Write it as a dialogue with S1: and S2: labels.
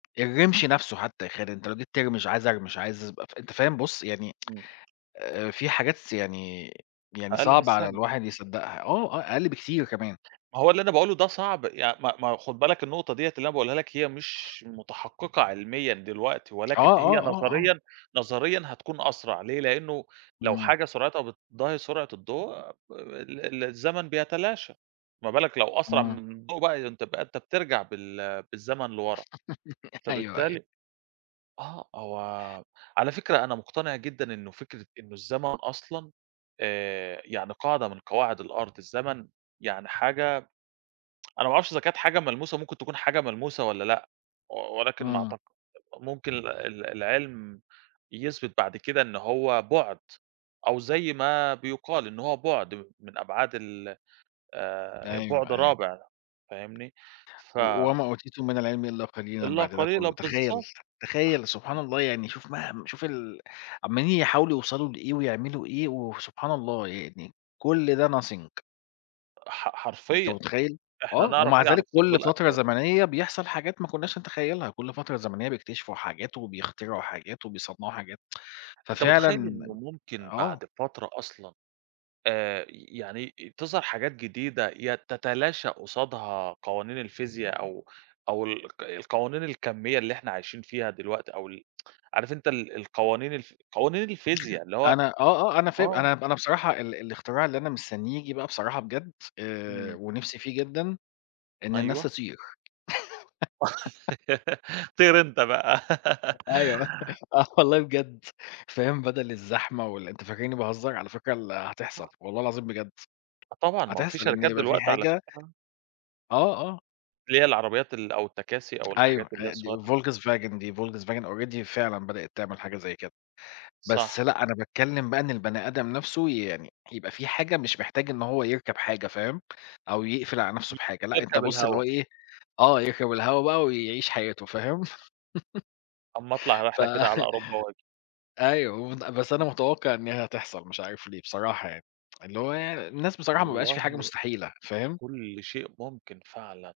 S1: الرّمش نفسه حتى يا خالد أنت لو جيت ترمِش، عايز أرمِش، عايز ابقى أنت فاهم، بُصّ يعني
S2: إمم.
S1: آآ في حاجات، يعني، يعني
S2: أقَل من
S1: صعب على
S2: الثانية.
S1: الواحد يصدّقها آه، آه، أقَل بكتير كمان.
S2: ما هو اللي أنا باقوله ده صعب يع ما ما خُد بالك النقطة دِيّة اللي أنا باقولها لك هي مش متحقِّقة عِلميًا دلوقتي
S1: آه،
S2: ولكن هي
S1: آه، آه، آه.
S2: نظريًا نظريًا هتكون أسرَع ليه، لأنّه لو
S1: إمم.
S2: حاجة سُرعتها بتضاهي سُرعة الضوء، ال ال الزمن بيتلاشى، ما بالك لو أسرَع
S1: إمم.
S2: من الضوء بقى، أنت ب أنت بترجَع بال بالزمن لوَرا،
S1: أيوه، أيوه.
S2: فبالتالي آه، هو على فكرة أنا مقتنِع جدًا إنّه فكرة إنّه الزمن أصلًا آآ، يعني قاعدة من قواعد الأرض، الزمن يعني حاجة أنا ما أعرفش إذا كانت حاجة ملموسة ممكن تكون حاجة ملموسة والّا لأ و ولكن ما
S1: إمم.
S2: أعتق ممكن ال ال العِلم يثبِت بَعد كده إن هو بُعد أو زي ما بيُقال إن هو بُعد م من أبعاد ال آآ بُعد
S1: أيوه، أيوه.
S2: رابع فاهمني؟ ف
S1: "وما أوتيتم من العلم إلّا قليلًا"
S2: إلّا
S1: بَعد ده
S2: قليلًا،
S1: كلّه تخيّل
S2: بالضبط.
S1: س
S2: أها.
S1: تخيّل سبحان الله يعني شوف مه شوف ال عمّالين يحاولوا يوصَلوا لإيه ويعملوا إيه وسبحان الله يعني كل ده nothing
S2: ح
S1: أنت
S2: حرفيًا.
S1: متخيّل،
S2: إحنا
S1: آه،
S2: نعرف
S1: ومع
S2: إيه عن
S1: ذلك
S2: الثُّقب
S1: كلّ فترة
S2: الأسوَد.
S1: زمنيّة بيحصَل حاجات ما كنّاش نتخيّلها، كلّ فترة زمنيّة بيكتشفوا حاجات وبيخترعوا حاجات وبيصنّعوا حاجات،
S2: أنت متخيّل
S1: ففعلًا
S2: إنّه ممكن
S1: آه.
S2: بعد فترة أصلًا آآ، ي يعني تظهَر حاجات جديدة ي تتلاشى قُصادها قوانين الفيزياء أو أو ال الق القوانين الكَميّة اللي إحنا عايشين فيها دلوقتي أو ال عارف أنت ال القوانين الف قوانين الفيزياء اللي هو
S1: أنا آه آه أنا فاهم
S2: آه.
S1: أنا أنا بصراحة ال الإختراع اللي أنا مستنيه ييجي بقى بصراحة بجد آآ
S2: إمم.
S1: ونِفسي فيه جدًا إن الناس
S2: أيوه.
S1: تطِير
S2: طِير أنت بقى
S1: أيوه، آه والله بجد فاهم، بدَل الزحمة وال أنت فاكرني بهزّر؟ على فكرة ال هتحصَل والله العظيم بجد.
S2: آه طبعًا، ما هو في
S1: هتحصَل إنّه
S2: شركات
S1: يبقى في
S2: دلوقتي على
S1: حاجة
S2: فكرة
S1: آه، آه.
S2: اللي هي العربيات ال أو التكاسي أو
S1: أيوه
S2: الحاجات اللي هي
S1: أ دي
S2: الصغيّرة [unintelligible]
S1: Volkswagen دي Volkswagen already فعلًا بدئت تعمل حاجة زي كده، بس
S2: صح.
S1: لأ، أنا باتكلّم بقى إن البني آدم نفسه يعني يبقى في حاجة مش محتاج إن هو يركَب حاجة فاهم، أو يقفِل على نفسه
S2: ي
S1: بحاجة لأ، أنت
S2: يركَب
S1: بُصّ اللي
S2: الهوا.
S1: هو إيه، آه يركَب الهوا بقى ويعيش حياته فاهم.
S2: أمّا اطلَع
S1: ف
S2: رحلة كده على أوروبا وآجي.
S1: أيوه ومت بس أنا
S2: إمم.
S1: متوقَّع إن هي هتحصَل مش عارف ليه بصراحة يعني، اللي هو الناس بصراحة ما بقاش في حاجة
S2: والله.
S1: مستحيلة فاهم.
S2: كلّ شيء ممكن فعلًا.